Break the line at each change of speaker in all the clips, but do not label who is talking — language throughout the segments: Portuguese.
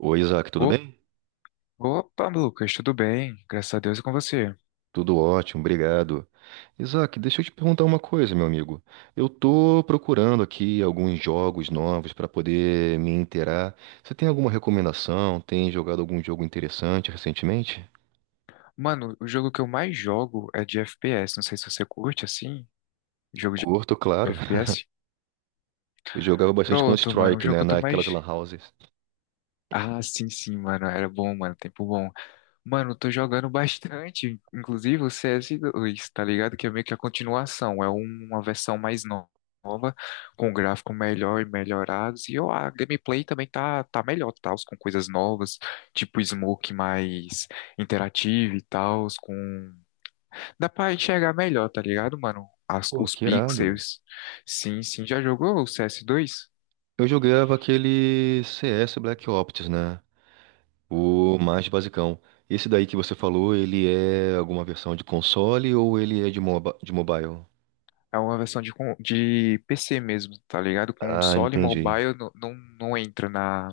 Oi, Isaac, tudo
Op-
bem?
Opa, Lucas, tudo bem? Graças a Deus e com você.
Tudo ótimo, obrigado. Isaac, deixa eu te perguntar uma coisa, meu amigo. Eu tô procurando aqui alguns jogos novos para poder me inteirar. Você tem alguma recomendação? Tem jogado algum jogo interessante recentemente?
Mano, o jogo que eu mais jogo é de FPS. Não sei se você curte assim, jogo de
Curto, claro.
FPS.
Eu jogava bastante
Pronto, mano, o
Counter-Strike,
jogo que
né,
eu tô
naquelas
mais.
lan houses.
Ah, sim, mano, era bom, mano, tempo bom. Mano, eu tô jogando bastante, inclusive o C s 2, tá ligado? Que é meio que a continuação, é um, uma versão mais nova, com gráfico melhor e melhorados, e ó, a gameplay também tá melhor, tal, com coisas novas, tipo smoke mais interativo e tal, com... Dá pra enxergar melhor, tá ligado, mano?
Pô,
Os
que irado.
pixels, sim, sim, já jogou o C s 2?
Eu jogava aquele CS Black Ops, né? O mais basicão. Esse daí que você falou, ele é alguma versão de console ou ele é de mobile?
É uma versão de PC mesmo, tá ligado?
Ah,
Console e
entendi.
mobile não, não entra na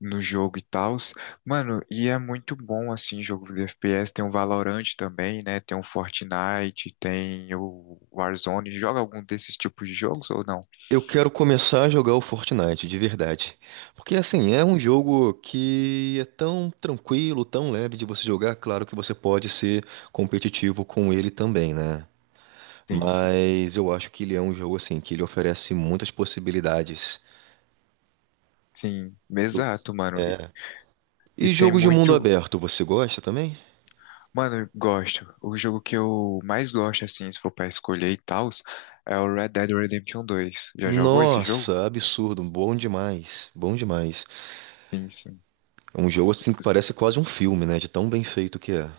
no jogo e tals. Mano, e é muito bom assim, jogo de FPS. Tem o Valorant também, né? Tem o Fortnite, tem o Warzone. Joga algum desses tipos de jogos ou não?
Eu quero começar a jogar o Fortnite, de verdade. Porque, assim, é um jogo que é tão tranquilo, tão leve de você jogar. Claro que você pode ser competitivo com ele também, né?
Sim, sim.
Mas eu acho que ele é um jogo, assim, que ele oferece muitas possibilidades.
Sim,
Eu-
exato, mano.
É.
E
E
tem
jogo de mundo
muito.
aberto, você gosta também?
Mano, eu gosto. O jogo que eu mais gosto, assim, se for pra escolher e tals, é o Red Dead Redemption dois. Já jogou esse jogo?
Nossa, absurdo, bom demais, bom demais.
Sim, sim.
É um jogo, assim, que parece quase um filme, né? De tão bem feito que é.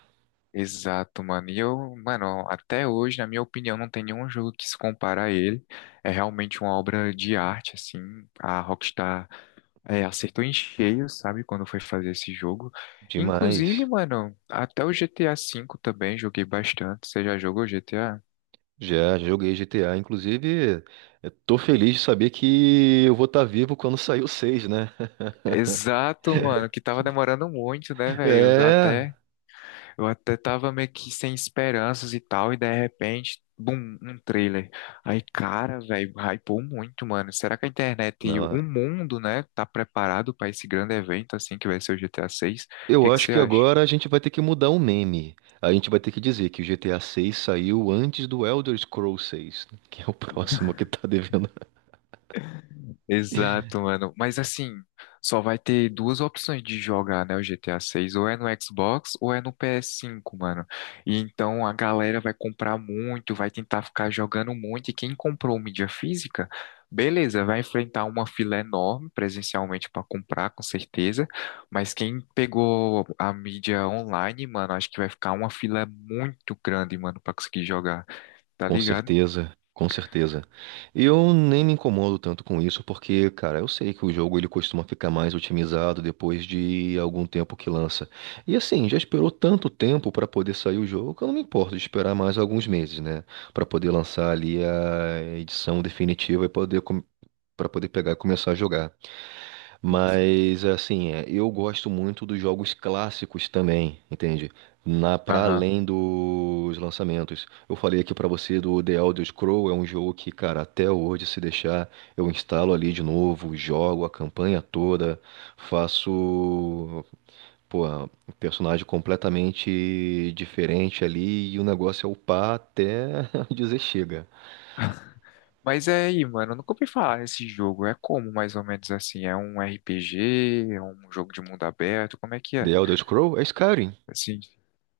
Exato, mano. E eu, mano, até hoje, na minha opinião, não tem nenhum jogo que se compara a ele. É realmente uma obra de arte, assim. A Rockstar é, acertou em cheio, sabe, quando foi fazer esse jogo.
Demais.
Inclusive, mano, até o GTA V também joguei bastante. Você já jogou GTA?
Já, já joguei GTA. Inclusive, eu tô feliz de saber que eu vou estar vivo quando sair o 6, né?
Exato, mano, que tava demorando muito, né, velho?
É.
Eu até tava meio que sem esperanças e tal, e de repente, bum, um trailer. Aí, cara, velho, hypou muito, mano. Será que a internet e o
Não,
mundo, né, tá preparado pra esse grande evento, assim, que vai ser o GTA VI? O
eu
que que
acho
você
que
acha?
agora a gente vai ter que mudar o meme. A gente vai ter que dizer que o GTA 6 saiu antes do Elder Scrolls 6, que é o próximo que tá devendo.
Exato, mano. Mas assim, só vai ter duas opções de jogar, né, o GTA 6, ou é no Xbox ou é no PS5, mano. E então a galera vai comprar muito, vai tentar ficar jogando muito, e quem comprou mídia física, beleza, vai enfrentar uma fila enorme presencialmente pra comprar, com certeza. Mas quem pegou a mídia online, mano, acho que vai ficar uma fila muito grande, mano, pra conseguir jogar. Tá
Com
ligado?
certeza, com certeza. Eu nem me incomodo tanto com isso, porque, cara, eu sei que o jogo ele costuma ficar mais otimizado depois de algum tempo que lança. E assim, já esperou tanto tempo para poder sair o jogo, que eu não me importo de esperar mais alguns meses, né, para poder lançar ali a edição definitiva e poder para poder pegar e começar a jogar.
Sim, sim.
Mas assim, é, eu gosto muito dos jogos clássicos também, entende? Na para
Aham.
além dos lançamentos. Eu falei aqui pra você do The Elder Scrolls, é um jogo que, cara, até hoje se deixar, eu instalo ali de novo, jogo a campanha toda, faço, pô, um personagem completamente diferente ali e o negócio é upar até dizer chega.
Mas é aí, mano, eu nunca ouvi falar desse jogo. É como, mais ou menos assim? É um RPG, é um jogo de mundo aberto, como é que é?
The Elder Scrolls é Skyrim.
Assim,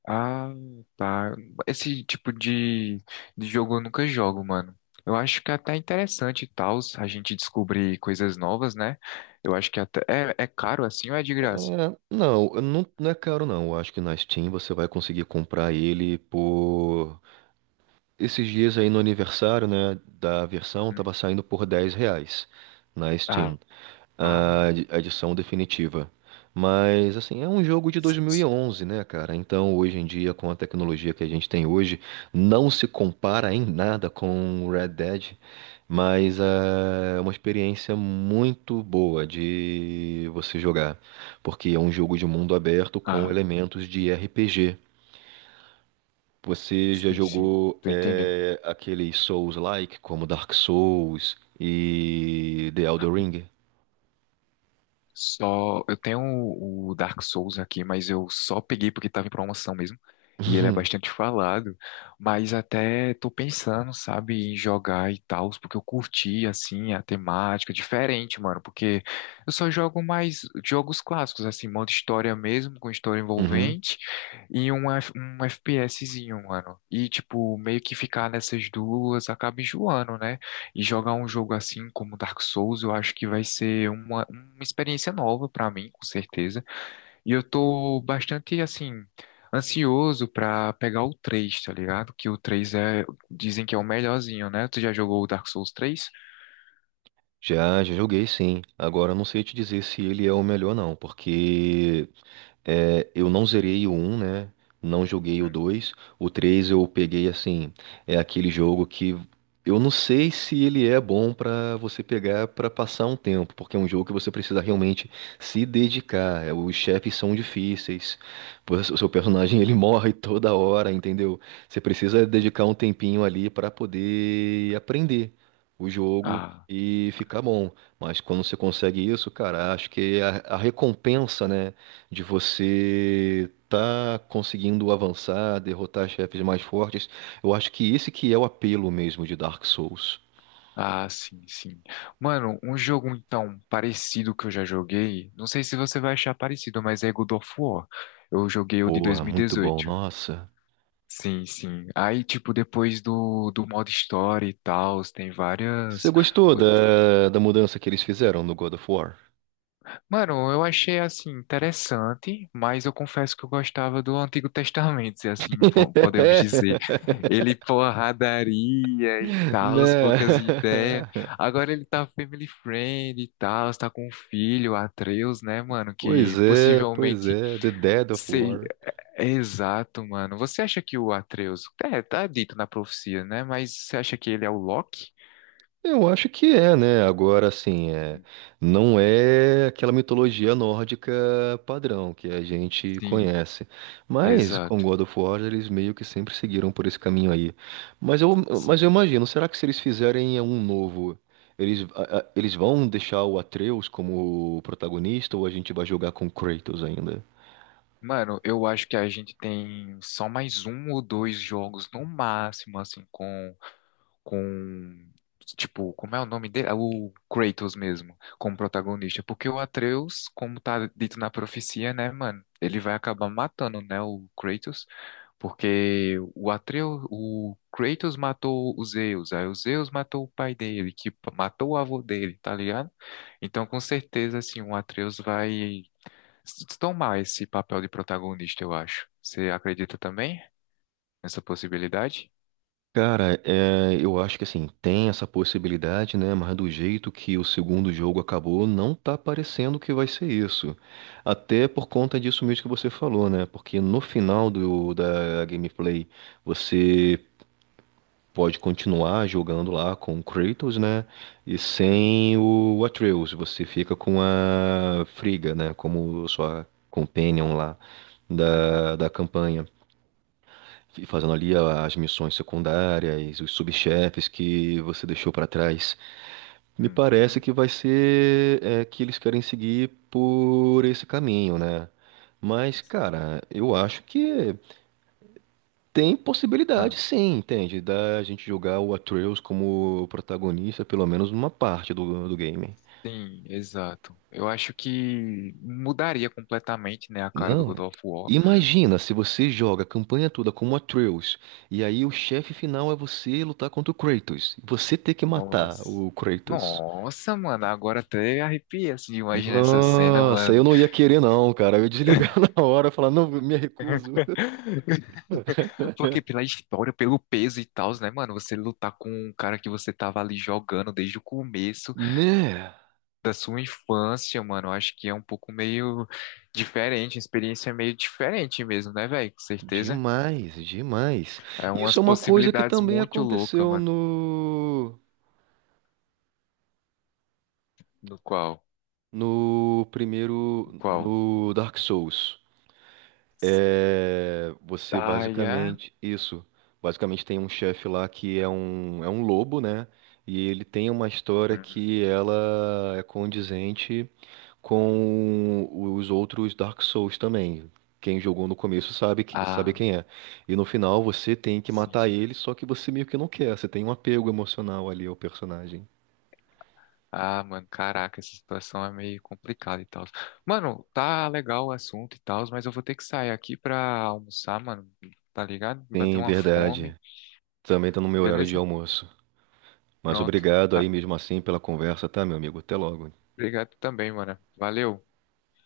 ah, tá. Esse tipo de jogo eu nunca jogo, mano. Eu acho que é até interessante e tal, a gente descobrir coisas novas, né? Eu acho que até é caro assim ou é de
É,
graça?
não é caro não. Eu acho que na Steam você vai conseguir comprar ele por. Esses dias aí no aniversário, né, da versão, tava
Hum.
saindo por R$ 10 na
Ah,
Steam,
ah,
a edição definitiva. Mas, assim, é um jogo de dois
sim,
mil e
sim.
onze, né, cara? Então, hoje em dia, com a tecnologia que a gente tem hoje, não se compara em nada com Red Dead. Mas é uma experiência muito boa de você jogar, porque é um jogo de mundo aberto com
Ah,
elementos de RPG. Você já
sim.
jogou
Tô entendendo.
é, aqueles Souls-like, como Dark Souls e The Elden Ring?
Só eu tenho o Dark Souls aqui, mas eu só peguei porque estava em promoção mesmo. E ele é
Uhum.
bastante falado, mas até tô pensando, sabe, em jogar e tal, porque eu curti assim a temática diferente, mano, porque eu só jogo mais jogos clássicos, assim, modo história mesmo, com história
Uhum.
envolvente e um, FPSzinho, mano. E tipo, meio que ficar nessas duas acaba enjoando, né? E jogar um jogo assim como Dark Souls, eu acho que vai ser uma experiência nova pra mim, com certeza. E eu tô bastante assim ansioso pra pegar o 3, tá ligado? Que o 3 é, dizem que é o melhorzinho, né? Tu já jogou o Dark Souls três?
Já, já joguei sim. Agora não sei te dizer se ele é o melhor não, porque é, eu não zerei o um né? Não joguei o dois. O 3 eu peguei assim, é aquele jogo que eu não sei se ele é bom pra você pegar pra passar um tempo, porque é um jogo que você precisa realmente se dedicar. É, os chefes são difíceis, pois o seu personagem ele morre toda hora, entendeu? Você precisa
Sim.
dedicar um tempinho ali pra poder aprender o jogo
Ah,
e ficar bom. Mas quando você consegue isso, cara, acho que é a recompensa, né? De você tá conseguindo avançar, derrotar chefes mais fortes. Eu acho que esse que é o apelo mesmo de Dark Souls.
ah, sim. Mano, um jogo então parecido que eu já joguei, não sei se você vai achar parecido, mas é God of War. Eu joguei o de
Porra, muito bom,
2018.
nossa.
Sim, sim. Aí, tipo, depois do modo história e tal, tem
Você
várias.
gostou da mudança que eles fizeram no God of War?
Mano, eu achei, assim, interessante, mas eu confesso que eu gostava do Antigo Testamento, se assim podemos dizer. Ele, porradaria e tal,
Né?
poucas ideias. Agora ele tá family friend e tal, tá com um filho, Atreus, né, mano, que
Pois
possivelmente.
é, The Dead of War.
Exato, mano. Você acha que o Atreus. É, tá dito na profecia, né? Mas você acha que ele é o Loki?
Eu acho que é, né? Agora, assim, é, não é aquela mitologia nórdica padrão que a gente
Sim,
conhece. Mas com
exato.
God of War eles meio que sempre seguiram por esse caminho aí. Mas eu, mas
Sim.
eu imagino, será que se eles fizerem um novo, eles, eles vão deixar o Atreus como protagonista ou a gente vai jogar com Kratos ainda?
Mano, eu acho que a gente tem só mais um ou dois jogos no máximo, assim, com. com tipo, como é o nome dele? É o Kratos mesmo, como protagonista, porque o Atreus, como tá dito na profecia, né, mano, ele vai acabar matando, né, o Kratos, porque o Atreus, o Kratos matou o Zeus, aí o Zeus matou o pai dele, matou o avô dele, tá ligado? Então, com certeza, assim, o Atreus vai tomar esse papel de protagonista, eu acho. Você acredita também nessa possibilidade?
Cara, é, eu acho que assim, tem essa possibilidade, né? Mas do jeito que o segundo jogo acabou, não tá parecendo que vai ser isso. Até por conta disso mesmo que você falou, né? Porque no final da gameplay, você pode continuar jogando lá com o Kratos, né? E
Hum,
sem o Atreus, você fica com a Friga, né? Como sua companion lá da campanha. E fazendo ali as missões secundárias, os subchefes que você deixou pra trás. Me parece
Uhum,
que vai ser é, que eles querem seguir por esse caminho, né? Mas,
uhum.
cara, eu acho que tem possibilidade,
Ah,
sim, entende? Da gente jogar o Atreus como protagonista, pelo menos numa parte do game.
sim, exato. Eu acho que mudaria completamente, né, a cara do
Não,
God
é-
of War.
imagina se você joga a campanha toda como Atreus, e aí o chefe final é você lutar contra o Kratos, e você ter que matar
Nossa,
o Kratos.
nossa, mano, agora até arrepia assim, de imaginar essa cena,
Nossa,
mano.
eu não ia querer não, cara. Eu ia desligar na hora, falar, não, me recuso.
Porque pela história, pelo peso e tal, né, mano? Você lutar com um cara que você tava ali jogando desde o começo
Né?
da sua infância, mano. Eu acho que é um pouco meio diferente, uma experiência meio diferente mesmo, né, velho? Com certeza.
Demais, demais.
É
Isso
umas
é uma coisa que
possibilidades
também
muito loucas,
aconteceu
mano.
no
No qual?
no primeiro
Qual?
no Dark Souls. É, você
Ah, é?
basicamente, isso, basicamente tem um chefe lá que é é um lobo, né? E ele tem uma história
Uhum.
que ela é condizente com os outros Dark Souls também. Quem jogou no começo sabe, sabe
Ah,
quem é. E no final você tem que
sim,
matar
sim.
ele, só que você meio que não quer, você tem um apego emocional ali ao personagem.
Ah, mano, caraca, essa situação é meio complicada e tal. Mano, tá legal o assunto e tal, mas eu vou ter que sair aqui pra almoçar, mano. Tá ligado?
Sim,
Bateu uma
verdade.
fome.
Também tá no meu horário de
Beleza?
almoço. Mas
Pronto.
obrigado
Ah,
aí mesmo assim pela conversa, tá, meu amigo? Até logo.
obrigado também, mano. Valeu.